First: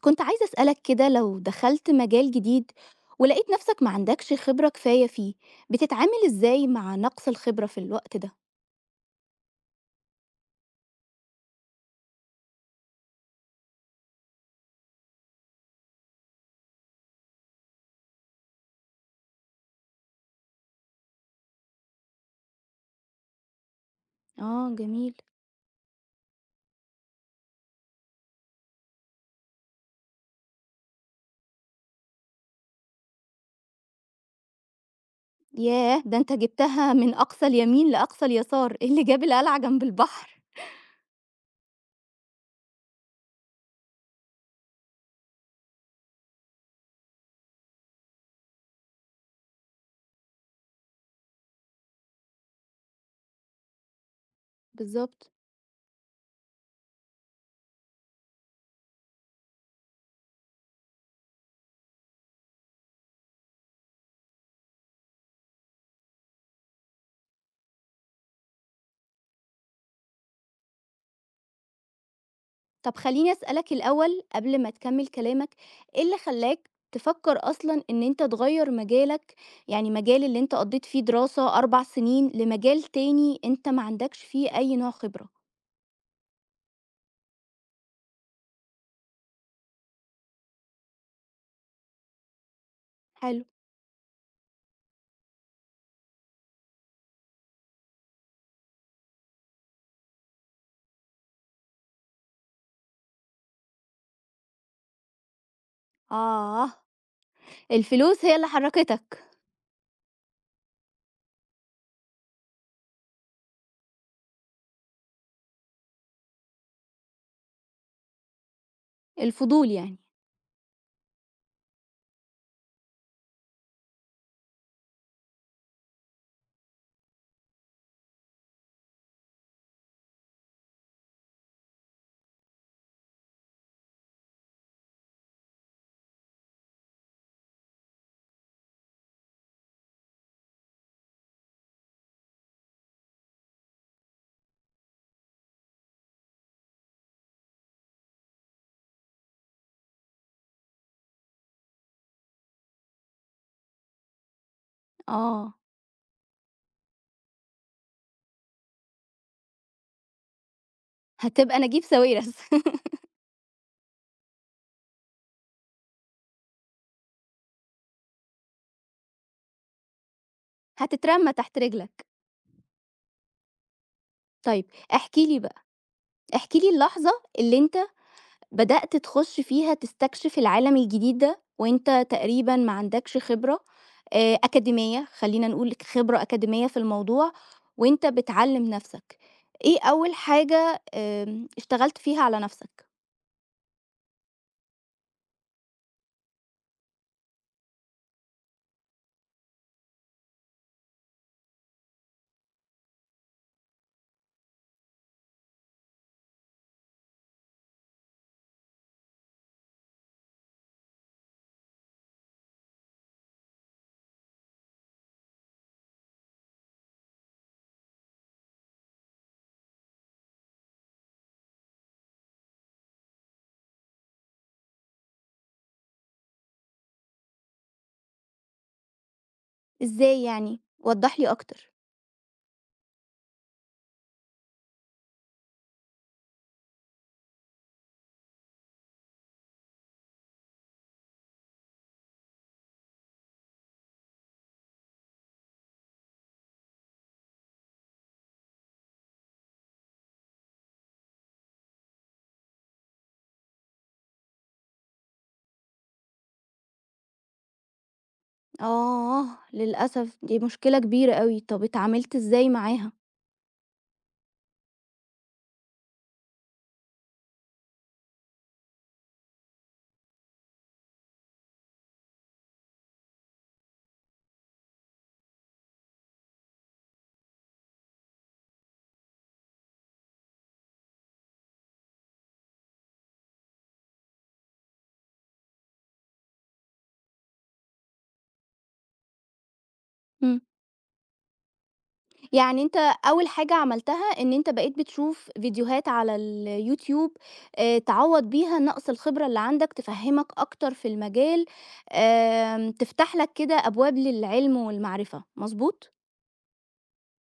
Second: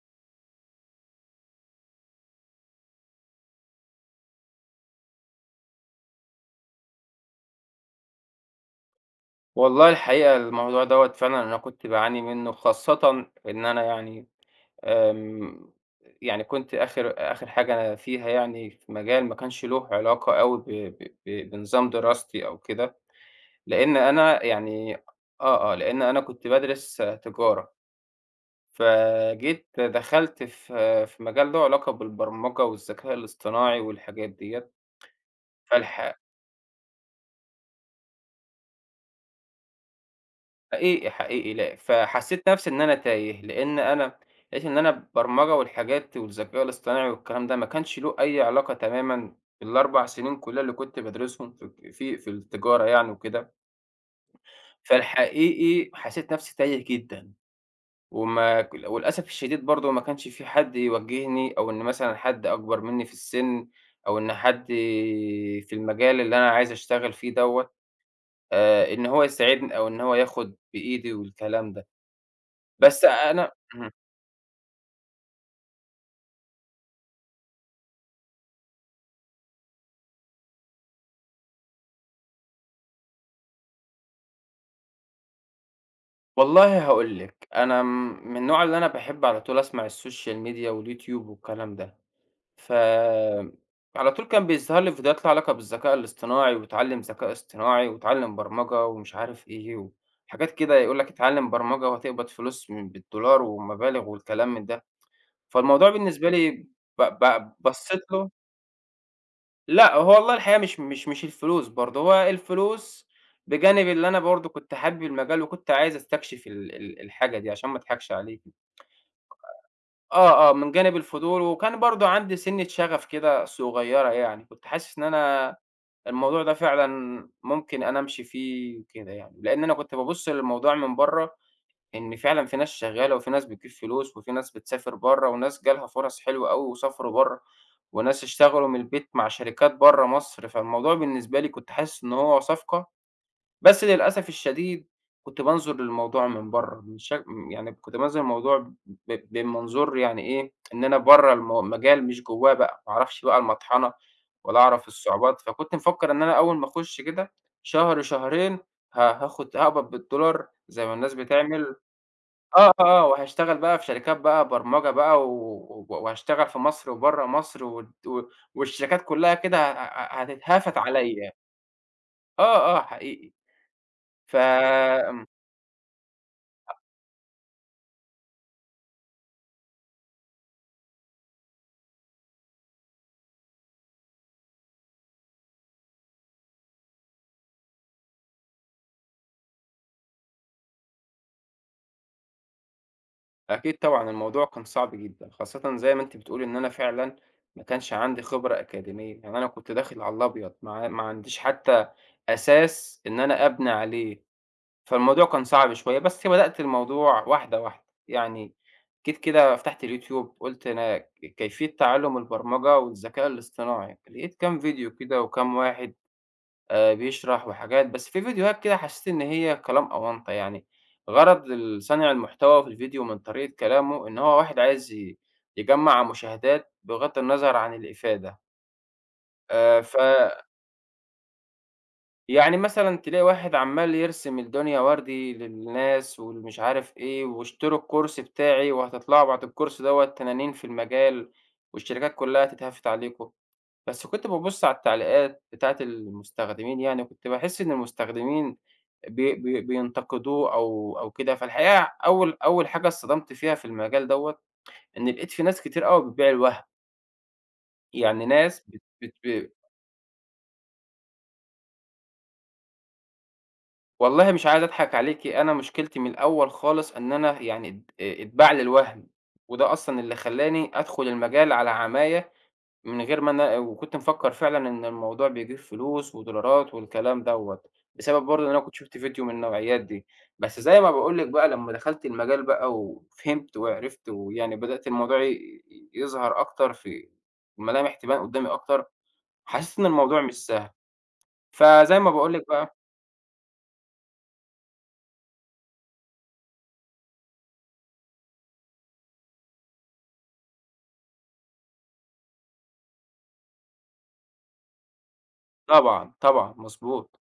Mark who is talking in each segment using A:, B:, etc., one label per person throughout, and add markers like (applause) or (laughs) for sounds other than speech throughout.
A: كنت عايزة أسألك كده لو دخلت مجال جديد ولقيت نفسك ما عندكش خبرة كفاية فيه، بتتعامل إزاي مع نقص الخبرة في الوقت ده؟
B: والله الحقيقة الموضوع دوّة فعلًا أنا كنت باعاني منّه، خاصةً إن أنا يعني آمم، يعني كنت آخر حاجة أنا فيها يعني في مجال ما كانش له علاقة أوي ب ب ب بنظام دراستي أو كده، لإن أنا
A: آه
B: يعني
A: جميل.
B: لإن أنا كنت بادرس تجارة، فجيت دخلت في مجال له علاقة بالبرمجة والذكاء الاصطناعي والحاجات ديّة،
A: ياه!
B: فالح
A: ده أنت جبتها من أقصى اليمين لأقصى اليسار، إيه اللي جاب القلعة جنب البحر؟
B: حقيقي، حقيقي لأ، فحسّيت نَفْسي إن أنا تايه، لإن أنا لقيت إن أنا البرمجة والحاجات والذكاء الاصطناعي والكلام ده ما كانش له أي علاقة تمامًا بال4 سنين كُلّها اللي كنت بادرسهم في الك في في التجارة يعني وكده،
A: بالضبط.
B: فالحقيقي حسّيت نَفْسي تايه جدًا، وما ك وللأسف الشديد برضه ما كانش في حد يوجّهني أو إن مثلًا حد أكبر منّي في السِن أو إن حد في المجال اللي أنا عايز أشتغل فيه دوّة إن هو يساعدني أو إن هو ياخُد بإيدي والكلام ده.
A: طب
B: بس
A: خلّيني
B: أنا
A: أسألك الأول قبل ما تكمل كلامك، إيه اللي خلّاك تفكر أصلًا إن أنت تغيّر مجالك، يعني مجال اللي أنت قضيت فيه دراسة 4 سنين لمجال تاني أنت ما عندكش فيه أي نوع خبرة؟
B: والله هاقول لِك، أنا م من النوع اللي أنا باحب على طول أسمع السوشيال ميديا واليوتيوب والكلام ده، ف
A: حلو.
B: على طول كان بيظهر لي فيديوهات ليها علاقة بالذكاء الاصطناعي، واتعلم ذكاء اصطناعي، واتعلم برمجة ومش عارف إيه، وحاجات كده يقول لك اتعلم برمجة وهتقبض فلوس من بالدولار ومبالغ والكلام من ده، فالموضوع بالنسبة لي
A: آه.
B: ب ب بصيت
A: الفلوس
B: له.
A: هي اللي حرّكتك؟
B: لأ، هو والله الحقيقة مش الفلوس برضه، هو الفلوس بجانب اللي أنا برضه كنت حابب المجال وكنت عايز أستكشف ال ال الحاجة دي عشان ما أضحكش عليكِ.
A: الفضول يعني.
B: آه، آه، من جانب الفضول وكان برضه عندي سِنّة شغف كده صغيرة يعني، كنت حاسس إن أنا الموضوع ده فعلًا ممكن أنا أمشي فيه وكده يعني، لإن أنا كنت بابُص للموضوع من برّه، إن فعلًا في ناس شغّالة وفي ناس بتجيب فلوس وفي ناس بتسافر برّه وناس جالها فرص حلوة أوي وسافروا برّه وناس اشتغلوا من البيت مع شركات برّه مصر، فالموضوع بالنسبة لي كنت حاسس إن هو صفقة، بس للأسف الشديد كنت بانظُر للموضوع من برّه من شك يعني كنت بانظُر للموضوع بمنظور يعني إيه، إن أنا برّه المجال مش جوّاه بقى، ما أعرفش بقى المطحنة ولا أعرف الصعوبات،
A: آه.
B: فكنت مفكّر إن أنا أول ما أخُش كده شهر، شهرين، ه هاخُد هاقبض بالدولار زي ما الناس
A: هتبقى
B: بتعمل.
A: نجيب ساويرس
B: آه،
A: (laughs)
B: آه، وهاشتغل بقى في شركات بقى برمجة بقى و و وهاشتغل في مصر وبرّه مصر والد و والشركات كلّها كده ه ه هتتهافت عليّا.
A: هتترمى تحت رجلك.
B: آه، آه، حقيقي. ف
A: طيب احكِ
B: آمم،
A: لي بقى، احكِ لي اللحظة اللي أنت بدأت تخُش فيها تستكشف العالم الجديد ده، وأنت تقريبًا ما عندكش خبرة أكاديمية، خلّينا نقول خبرة أكاديمية في الموضوع، وأنت بتعلّم نَفْسك، إيه أول حاجة اشتغلت فيها على نَفْسك؟
B: أكيد طبعًا الموضوع كان صعب جدًا، خاصةً زي ما أنتِ بتقولي إن أنا فعلًا ما كانش عندي خبرة أكاديمية، يعني أنا كنت داخل على الأبيض، ما عنديش حتى أساس إن أنا أبني عليه. فالموضوع كان صعب شوية، بس بدأت الموضوع واحدة، واحدة. يعني جيت كده فتحت اليوتيوب، قُلت أنا كيفية تعلُّم البرمجة والذكاء الاصطناعي، لقيت كام فيديو كده وكام واحد بيشرح وحاجات، بس في فيديوهات كده حسّيت إن هي كلام أونطة يعني، غرض صانع المحتوى في الفيديو من طريقة كلامه إن هو واحد عايز يجمّع مشاهدات بغض النظر عن الإفادة. ف
A: إزاي يعني؟ وضّح لي أكتر.
B: يعني مثلًا تلاقي واحد عمّال يرسم الدنيا وردي للناس واللي مش عارف إيه، واشتروا الكورس بتاعي وهتطلعوا بعد الكورس دوّة تنانين في المجال، والشركات كلّها تتهافت عليكم، بس كنت بابُص على التعليقات بتاعة المستخدمين يعني، كنت باحس إن المستخدمين بي بي بينتقدوه أو كده، فالحقيقة أول حاجة اتصدمت فيها في المجال دوّة، إن لقيت في ناس كتير أوي بتبيع الوهم، يعني ناس بت بت
A: آه،
B: ب
A: للأسف دي مشكلة كبيرة أوي، طب اتعاملت إزاي معاها؟
B: والله مش عايز أضحك عليكِ، أنا مشكلتي من الأول خالص إن أنا يعني اتباع للوهم، وده أصلًا اللي خلّاني أدخل المجال على عماية من غير ما أنا وكنت مفكّر فعلًا إن الموضوع بيجيب فلوس ودولارات والكلام دوّة، بسبب برضه إن أنا كنت شُفت فيديو من النوعيات دي، بس زي ما باقول لِك بقى لمّا دخلت المجال بقى وفهمت وعرفت ويعني بدأت الموضوع يظهر أكتر في الملامح تبان قدّامي أكتر، حسّيت إن الموضوع
A: إمم،
B: مش سهل، فزي ما باقول لِك
A: يعني
B: بقى
A: أنت أول حاجة عملتها إن أنت بقيت بتشوف فيديوهات على اليوتيوب تعوّض بيها نقص الخبرة اللي عندك، تفهّمك أكتر في المجال، آمم، تفتح لك كده أبواب للعلم والمعرفة، مضبوط؟
B: طبعًا، طبعًا، مضبوط.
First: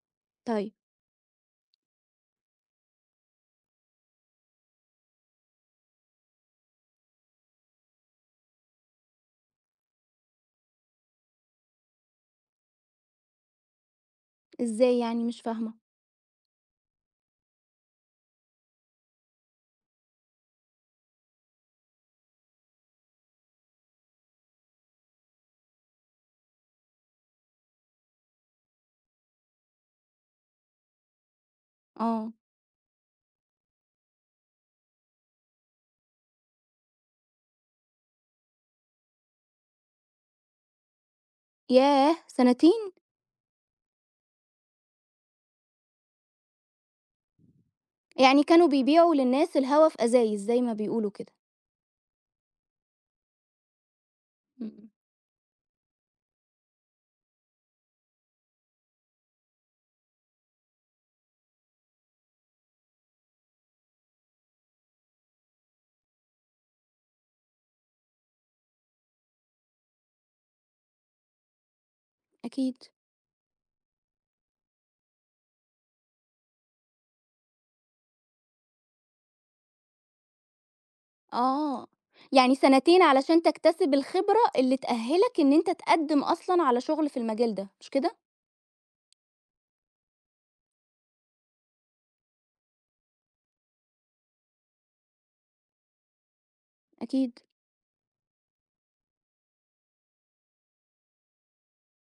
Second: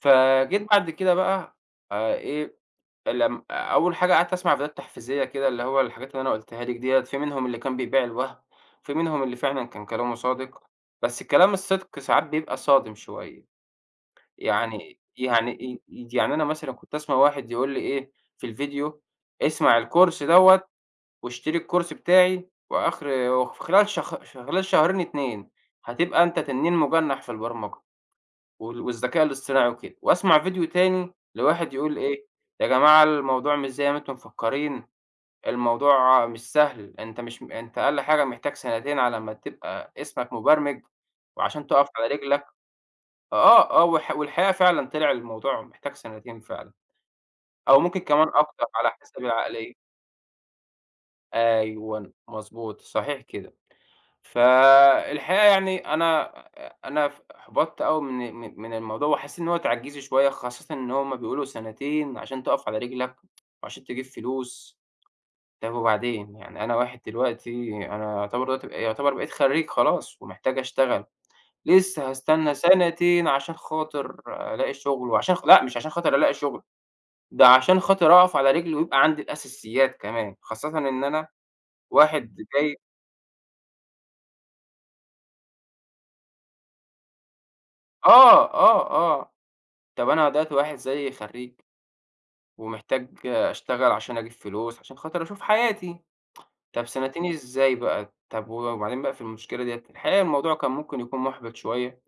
B: فجيت
A: طيب
B: بعد كده بقى إيه، لم أول حاجة قعدت أسمع فيديوهات تحفيزية كده، اللي هو الحاجات اللي أنا قُلتها لِك ديّة، في منهم اللي كان بيبيع الوهم، في منهم اللي فعلًا كان كلامه صادق، بس الكلام الصدق ساعات بيبقى صادم شوية،
A: إزاي
B: يعني
A: يعني مش
B: يعني
A: فاهمة؟
B: ي يعني أنا مثلًا كنت أسمع واحد يقول لي إيه في الفيديو، اسمع الكورس دوّة واشتري الكورس بتاعي وآخر وفي خلال خلال شهرين 2 هتبقى أنت تنين مجنح في البرمجة. والذكاء الاصطناعي وكده، وأسمع فيديو تاني لواحد يقول إيه،
A: آه.
B: يا جماعة الموضوع مش زي ما أنتم مفكّرين، الموضوع مش سهل، أنت مش م أنت أقل حاجة محتاج سنتين على ما تبقى اسمك مبرمج، وعشان تُقف على
A: ياه!
B: رجلك.
A: سنتين!
B: آه، آه، والحقيقة فعلًا طلع الموضوع محتاج سنتين فعلًا، أو ممكن كمان
A: يعني
B: أكتر
A: كانوا
B: على
A: بيبيعوا
B: حسب
A: للناس
B: العقلية.
A: الهوا في أزايز زي ما بيقولوا كده.
B: أيوه، مضبوط، صحيح كده.
A: إمم.
B: فالحقيقة يعني أنا أنا ف احبطت أوي من الموضوع، وحاسس إن هو تعجيزي شوية، خاصةً إن هُم بيقولوا سنتين عشان تقف على رجلك، وعشان تجيب فلوس، طب وبعدين؟ يعني أنا واحد دلوقتي، أنا يعتبر دلوقتي بقيت خريج خلاص، ومحتاج أشتغل، لسه هاستنى
A: أكيد.
B: سنتين عشان خاطر ألاقي شغل، وعشان خ لأ مش عشان خاطر ألاقي شغل، ده عشان خاطر أقف على رجلي ويبقى عندي الأساسيات كمان، خاصةً إن أنا
A: آه.
B: واحد
A: يعني
B: جاي.
A: سنتين علشان تكتسب الخبرة اللي تأهّلك إن أنت تقدّم أصلًا على شغل في المجال ده، مش كده؟
B: آه، آه، آه. طب أنا دلوقتي واحد زيي خرّيج ومحتاج أشتغل عشان أجيب فلوس، عشان خاطر أشوف حياتي، طب سنتين
A: أكيد.
B: إزاي بقى؟ طب وبعدين بقى في المشكلة ديّة، الحقيقة الموضوع كان ممكن يكون مُحبِط شوية،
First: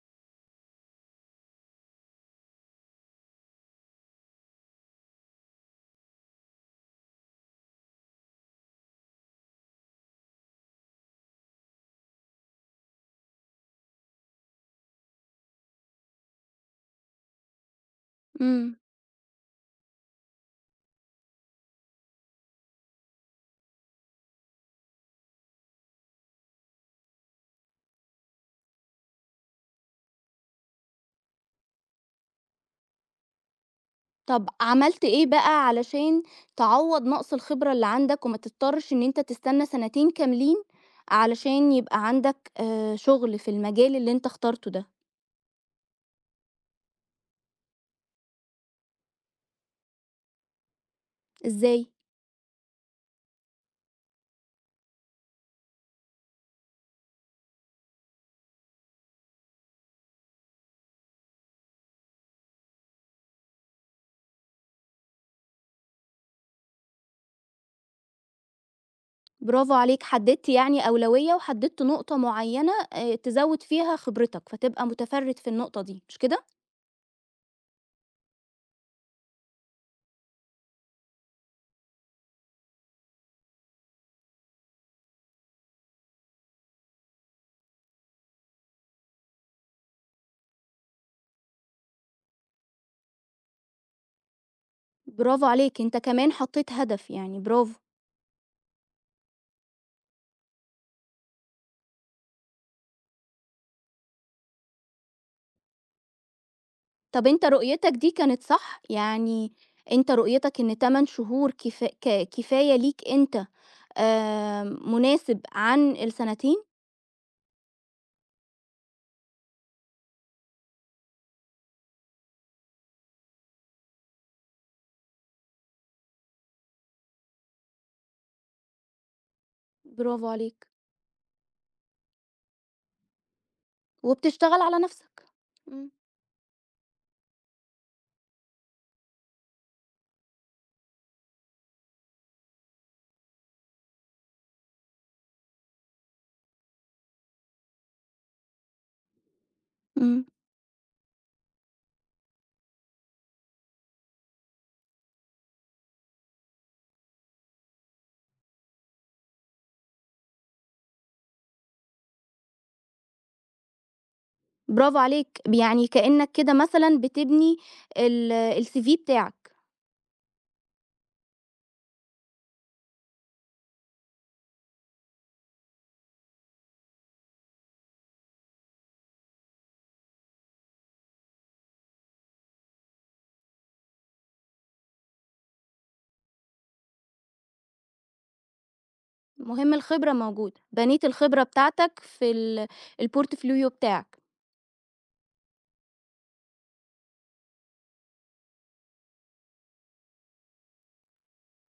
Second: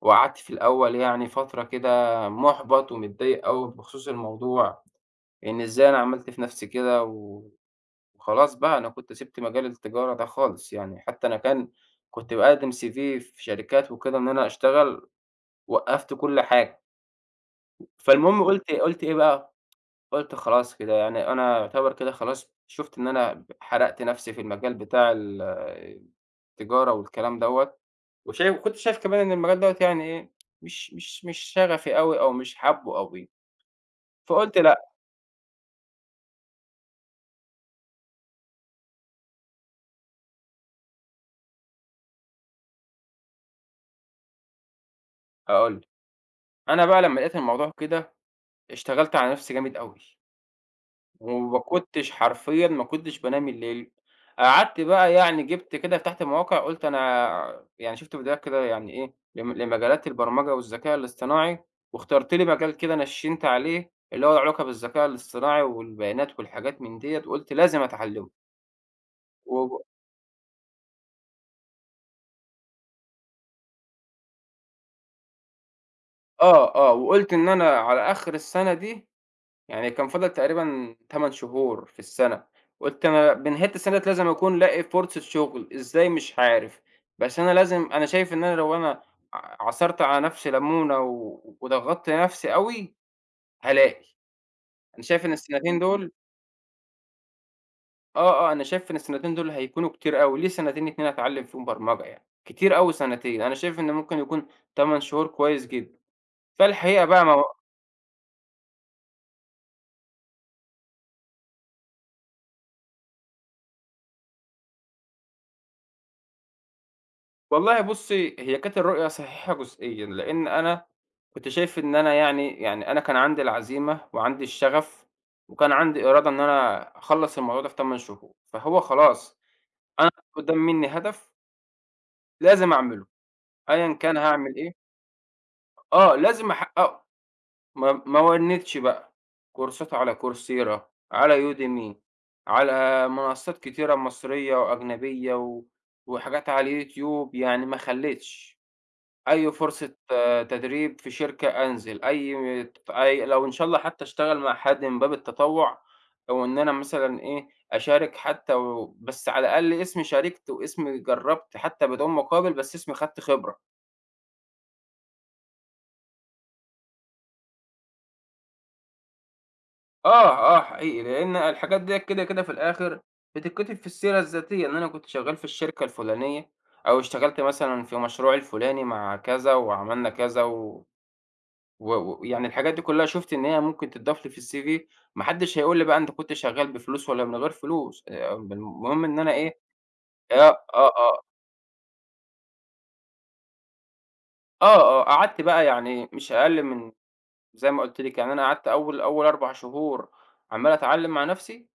B: وقعدت في الأول يعني فترة كده مُحبَط ومتضايق أوي بخصوص الموضوع، إن إزاي أنا عملت في نَفْسي كده وخلاص بقى أنا كنت سِبت مجال التجارة ده خالص يعني، حتى أنا كنت باقدّم CV في شركات وكده إن أنا أشتغل، وقّفت كل حاجة، فالمهم قُلت
A: إمم.
B: إيه، قُلت إيه بقى، قُلت خلاص كده، يعني أنا يعتبر كده خلاص شُفت إن أنا حرقت نَفْسي في المجال بتاع التجارة والكلام دوّة، وكنت شايف كمان إن المجال دوّة يعني إيه، مش شغفي أوي أو مش حابّه أوي،
A: طب
B: فقُلت لأ،
A: عملت إيه بقى علشان تعوّض نقص الخبرة اللي عندك وما تضطرش إن أنت تستنى سنتين كاملين علشان يبقى عندك شغل في المجال اللي أنت اخترته ده،
B: أقول له. أنا بقى لمّا لقيت الموضوع كده، اشتغلت على نَفْسي جامد أوي. وما
A: إزاي؟
B: كنتش حرفيًا ما كنتش بانام الليل، قعدت بقى يعني جِبت كده فتحت مواقع قُلت أنا يعني شُفت فيديوهات كده يعني إيه، لم لمجالات البرمجة والذكاء الاصطناعي، واخترت لي مجال كده نشِّنت عليه اللي هو له علاقة بالذكاء الاصطناعي والبيانات والحاجات من ديّة، قُلت لازم أتعلّمه. وب
A: برافو عليك، حددت يعني أولوية وحددت نقطة معيّنة تزوّد فيها خبرتك، فتبقى متفرّد في النقطة دي، مش كده؟
B: آه، آه، وقُلت إن أنا على آخر السَنة دي يعني كان فاضل تقريبًا 8 شهور في السَنة، قُلت أنا بنهاية السَنة ديّة لازم أكون لاقي فرصة شُغل، إزاي مش عارف، بس أنا لازم، أنا شايف إن أنا لو أنا عصرت على نَفْسي لَمونة وضغطت نَفْسي أوي هالاقي، أنا شايف إن
A: برافو
B: السنتين
A: عليك،
B: إمم، إمم.
A: أنت
B: دول.
A: كمان حطّيت هدف، يعني برافو.
B: آه، آه، أنا شايف إن السنتين دول هيكونوا كتير أوي، ليه سنتين 2 أتعلّم فيهم برمجة يعني، كتير أوي سنتين، أنا شايف إن ممكن يكون 8 شهور كويس جدًا، فالحقيقة بقى
A: طَب
B: ما
A: أنت رؤيتك دي كانت صح؟ يعني أنت رؤيتك إن 8 شهور كفاية ليك أنت مناسب عن السنتين؟
B: والله بُصّي، هي كانت الرؤية صحيحة جزئيًا، لإن أنا كنت شايف إن أنا يعني أنا كان عندي العزيمة وعندي الشغف، وكان عندي إرادة إن أنا أخلّص الموضوع ده في 8 شهور، فهو خلاص أنا
A: برافو
B: قدّام
A: عليك،
B: منّي هدف لازم أعمله، أيًا كان هاعمل
A: وبتشتغل
B: إيه.
A: على نَفْسك. إمم،
B: آه، لازم أحققه، ما ما وَنّتش بقى، كورسات على coursera، على udemy، على منصات كتيرة مصرية وأجنبية و وحاجات على اليوتيوب، يعني ما خلّيتش. أي فرصة
A: إمم.
B: آه، تدريب في شركة أنزل، أي، أي لو إن شاء الله حتى أشتغل مع حد من باب التطوع، أو إن أنا مثلًا إيه، أشارك حتى بس على الأقل اسمي شاركت واسمي جرّبت حتى بدون مقابل، بس اسمي خدت خبرة.
A: برافو عليك. يعني كإنّك كده مثلًا بتبني ال الCV بتاعك.
B: آه، آه حقيقي، لإن الحاجات ديّة كده، كده في الآخر بتتكتب في السيرة الذاتية إن أنا كنت شغال في الشركة الفلانية، أو اشتغلت مثلًا في مشروعي الفلاني مع كذا وعملنا كذا و- ويعني الحاجات دي كلّها شُفت إن هي ممكن تتضاف لي في الCV، ما حدّش هيقول لي بقى أنت كنت شغّال بفلوس والّا من غير فلوس، المهم إن أنا إيه.
A: المهم الخبرة موجودة،
B: آه، آه،
A: بنيت
B: آه،
A: الخبرة بتاعتك في الportfolio بتاعك.
B: آه، آه، قعدت بقى يعني مش أقل من زي ما قُلت لِك، يعني أنا قعدت أول 4 شهور عمّال أتعلّم مع نَفْسي،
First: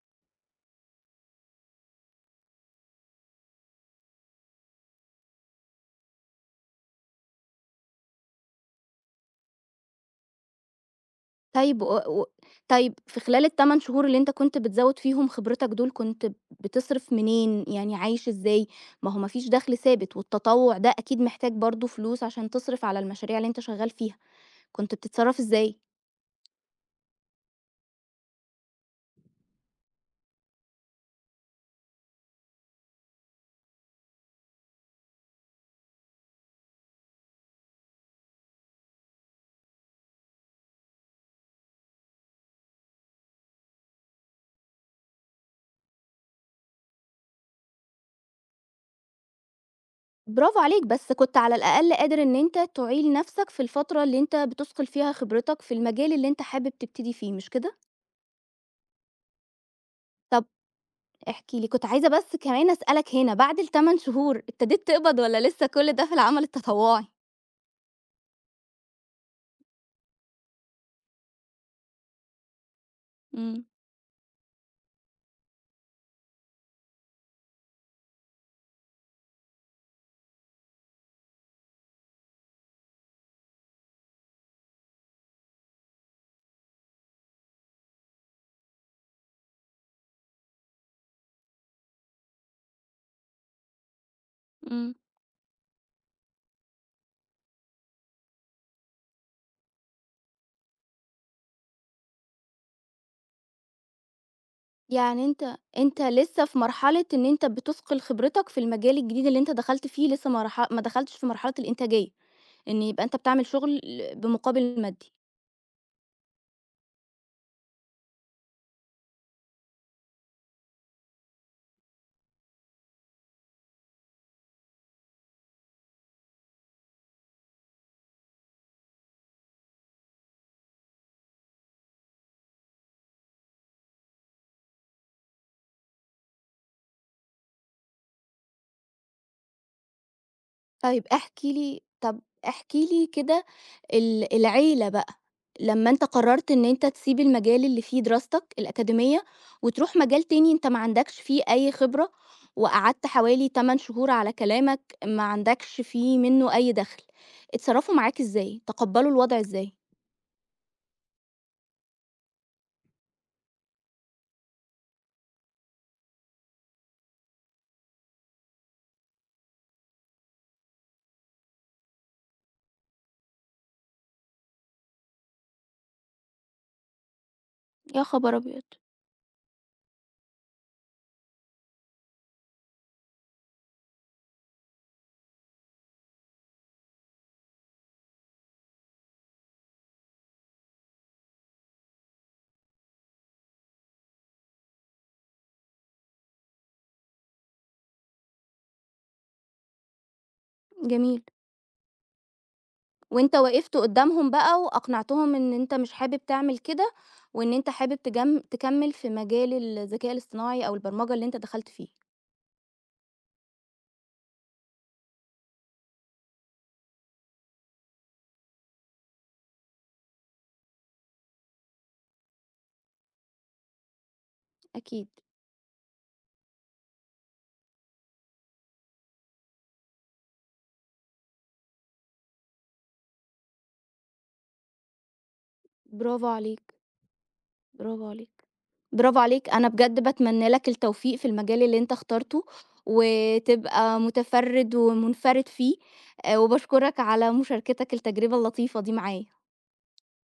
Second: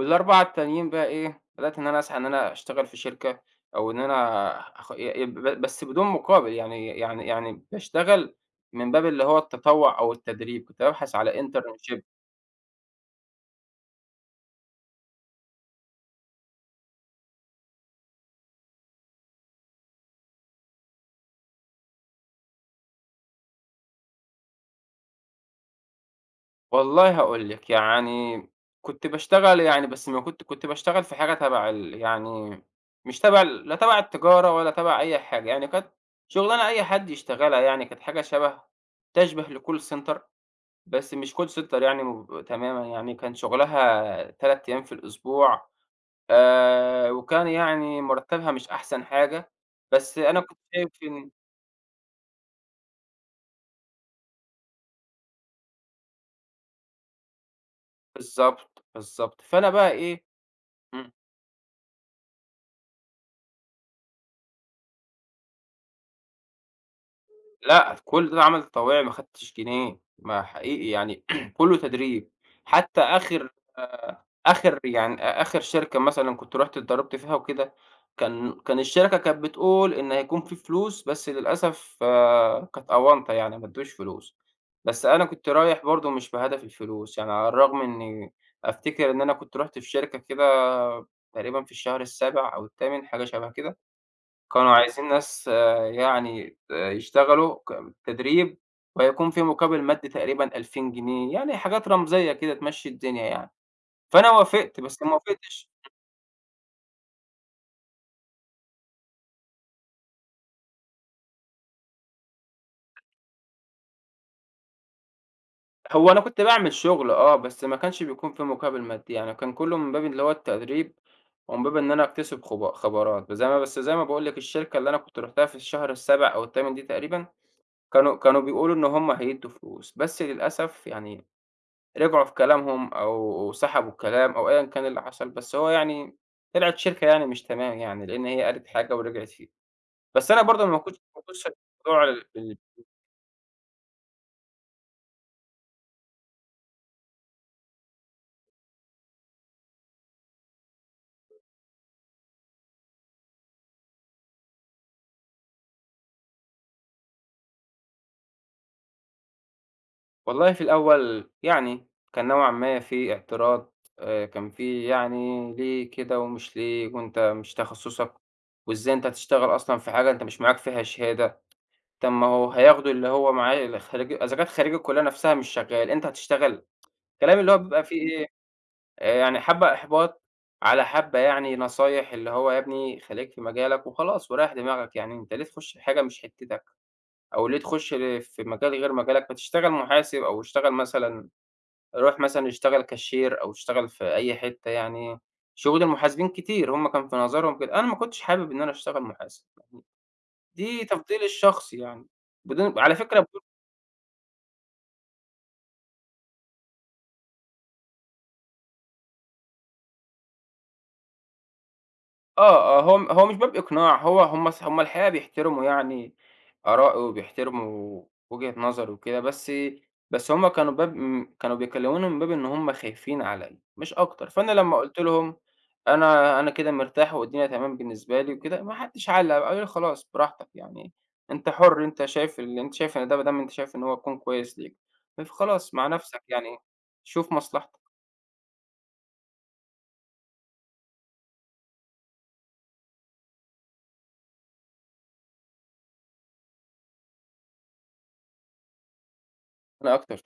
B: وال4 التانيين بقى إيه، بدأت إن أنا أسعى إن أنا أشتغل في شركة أو إن أنا أخ ي ي ب بس بدون مقابل، يعني باشتغل من باب اللي هو التطوّع أو التدريب، كنت بابحث على
A: طيب و
B: internship.
A: و طيب في خلال ال8 شهور اللي أنت كنت بتزوّد فيهم خبرتك دول، كنت بتصرف منين، يعني عايش إزاي؟ ما هو ما فيش دخل ثابت، والتطوع ده أكيد محتاج برضه فلوس عشان تصرف على المشاريع اللي أنت شغال فيها، كنت بتتصرف إزاي؟
B: والله هاقول لِك، يعني كنت باشتغل يعني بس ما كنت كنت باشتغل في حاجة تبع يعني مش تبع لا تبع التجارة ولا تبع أي حاجة، يعني كانت شُغلانة أي حد يشتغلها يعني، كانت حاجة تَشبه لcall center بس مش call center يعني تمامًا يعني، كان شُغلها 3 أيام في الأسبوع، وكان يعني مرتبها مش أحسن حاجة، بس أنا كنت
A: برافو عليك،
B: شايف
A: بس
B: إن
A: كنت على الأقل قادر إن أنت تعيل نفسك في الفترة اللي أنت بتثقل فيها خبرتك في المجال اللي أنت حابب تبتدي فيه، مش كده؟
B: بالضبط، بالضبط. فأنا بقى إيه.
A: طب
B: إمم.
A: احكِ لي، كنت عايزة بس كمان أسألك هنا، بعد ال8 شهور ابتديت تقبض والّا لسه كل ده في العمل التطوعي؟
B: لأ، كل ده عمل طوعي ما خدتش جنيه، ما حقيقي يعني (clears throat) كلّه تدريب، حتى آخر.
A: إمم،
B: آه، آخر يعني آخر شركة مثلًا كنت رُحت اتدرّبت فيها وكده، كان الشركة كانت بتقول إن هيكون في فلوس، بس للأسف كانت أونطة يعني ما ادّوش فلوس، بس أنا كنت رايح برضه مش بهدف الفلوس، يعني على الرغم إني أفتكر إن أنا كنت رُحت في شركة كده تقريبًا في الشهر السابع أو التامن حاجة شَبه كده، كانوا
A: إمم.
B: عايزين ناس آه، يعني يشتغلوا ك تدريب، وهيكون في مقابل مادي تقريبًا 2000 جنيه، يعني حاجات رمزية كده تمشّي الدنيا يعني، فأنا وافقت بس ما
A: يعني أنت
B: وافقتش.
A: أنت لسه في مرحلة إن أنت بتثقل خبرتك في المجال الجديد اللي أنت دخلت فيه لسه ما دخلتش في مرحلة الإنتاجية، إن يبقى أنت بتعمل شغل بمقابل مادي.
B: هو أنا كنت باعمل شغل آه، بس ما كانش بيكون في مقابل مادي، يعني كان كلّه من باب اللي هو التدريب، ومن باب إن أنا أكتسب خبرات، زي ما باقول لك الشركة اللي أنا كنت رُحتها في الشهر السابع أو التامن دي تقريبًا، كانوا بيقولوا إن هُم هيدّوا فلوس، بس للأسف يعني رجعوا في كلامهم أو سحبوا الكلام أو أيًا كان اللي حصل، بس هو يعني طلعت شركة يعني مش تمام يعني، لإن هي قالت حاجة ورجعت فيها. بس أنا برضه ما كنتش
A: طيب احكِ
B: باصص
A: لي
B: للموضوع
A: طب
B: ال ال
A: احكِ لي كده العيلة بقى، لمّا أنت قررت إن أنت تسيب المجال اللي فيه دراستك الأكاديمية وتروح مجال تاني أنت ما عندكش فيه أي خبرة، وقعدت حوالي 8 شهور على كلامك ما عندكش فيه منه أي دخل، اتصرفوا معاك إزاي؟ تقبلوا الوضع إزاي؟
B: والله في الأول يعني كان نوعًا ما في اعتراض، كان في يعني ليه كده ومش ليه وأنت مش تخصصك، وإزاي أنت هتشتغل أصلًا في حاجة أنت مش معاك فيها شهادة، طب ما هو هياخدوا اللي هو معاه اللي خريج إذا كانت خريج الكلية نفسها مش شغال، أنت هتشتغل. الكلام اللي هو بيبقى فيه
A: يا خبر
B: إيه.
A: أبيض!
B: يعني حبّة إحباط، على حبّة يعني نصايح اللي هو يا ابني خليك في مجالك وخلاص وريّح دماغك، يعني أنت ليه تخُش في حاجة مش حتّتك أو ليه تخُش في مجال غير مجالك؟ ما تشتغل محاسب أو اشتغل مثلًا روح مثلًا اشتغل كاشير أو اشتغل في أي حتّة يعني، شغل المحاسبين كتير، هم كان في نظرهم كده، أنا ما كنتش حابب إن أنا أشتغل محاسب، دي
A: جميل.
B: تفضيلي الشخصي يعني، بدون على فكرة.
A: وأنت وقفت قدّامهم بقى وأقنعتهم إن أنت مش حابب تعمل كده، وإن أنت حابب تكمّل في مجال الذكاء الاصطناعي أو البرمجة اللي أنت دخلت فيه.
B: آه، آه، هو مش باب إقناع، هو هم ص هم الحقيقة بيحترموا يعني آرائي وبيحترموا وجهة نظري وكده، بس بس هم كانوا باب م كانوا بيكلموني من باب إن هم خايفين عليّا، مش أكتر، فأنا لمّا قُلت
A: أكيد.
B: لهم: "أنا كده مرتاح والدنيا تمام بالنسبة لي وكده." ما حدش علّق بقى، قالوا لي: "خلاص براحتك يعني، أنت حُر، أنت شايف اللي أنت شايف إن ده ما دام أنت شايف إن هو هيكون كويس ليك، فخلاص مع نَفْسك
A: برافو
B: يعني،
A: عليك،
B: شوف مصلحتك."
A: برافو عليك، برافو عليك. أنا بجد باتمنى لك التوفيق في المجال اللي أنت اخترته، وتبقى متفرّد ومنفرد فيه، وباشكرك على مشاركتك التجربة اللطيفة دي معايا.
B: أنا أكتر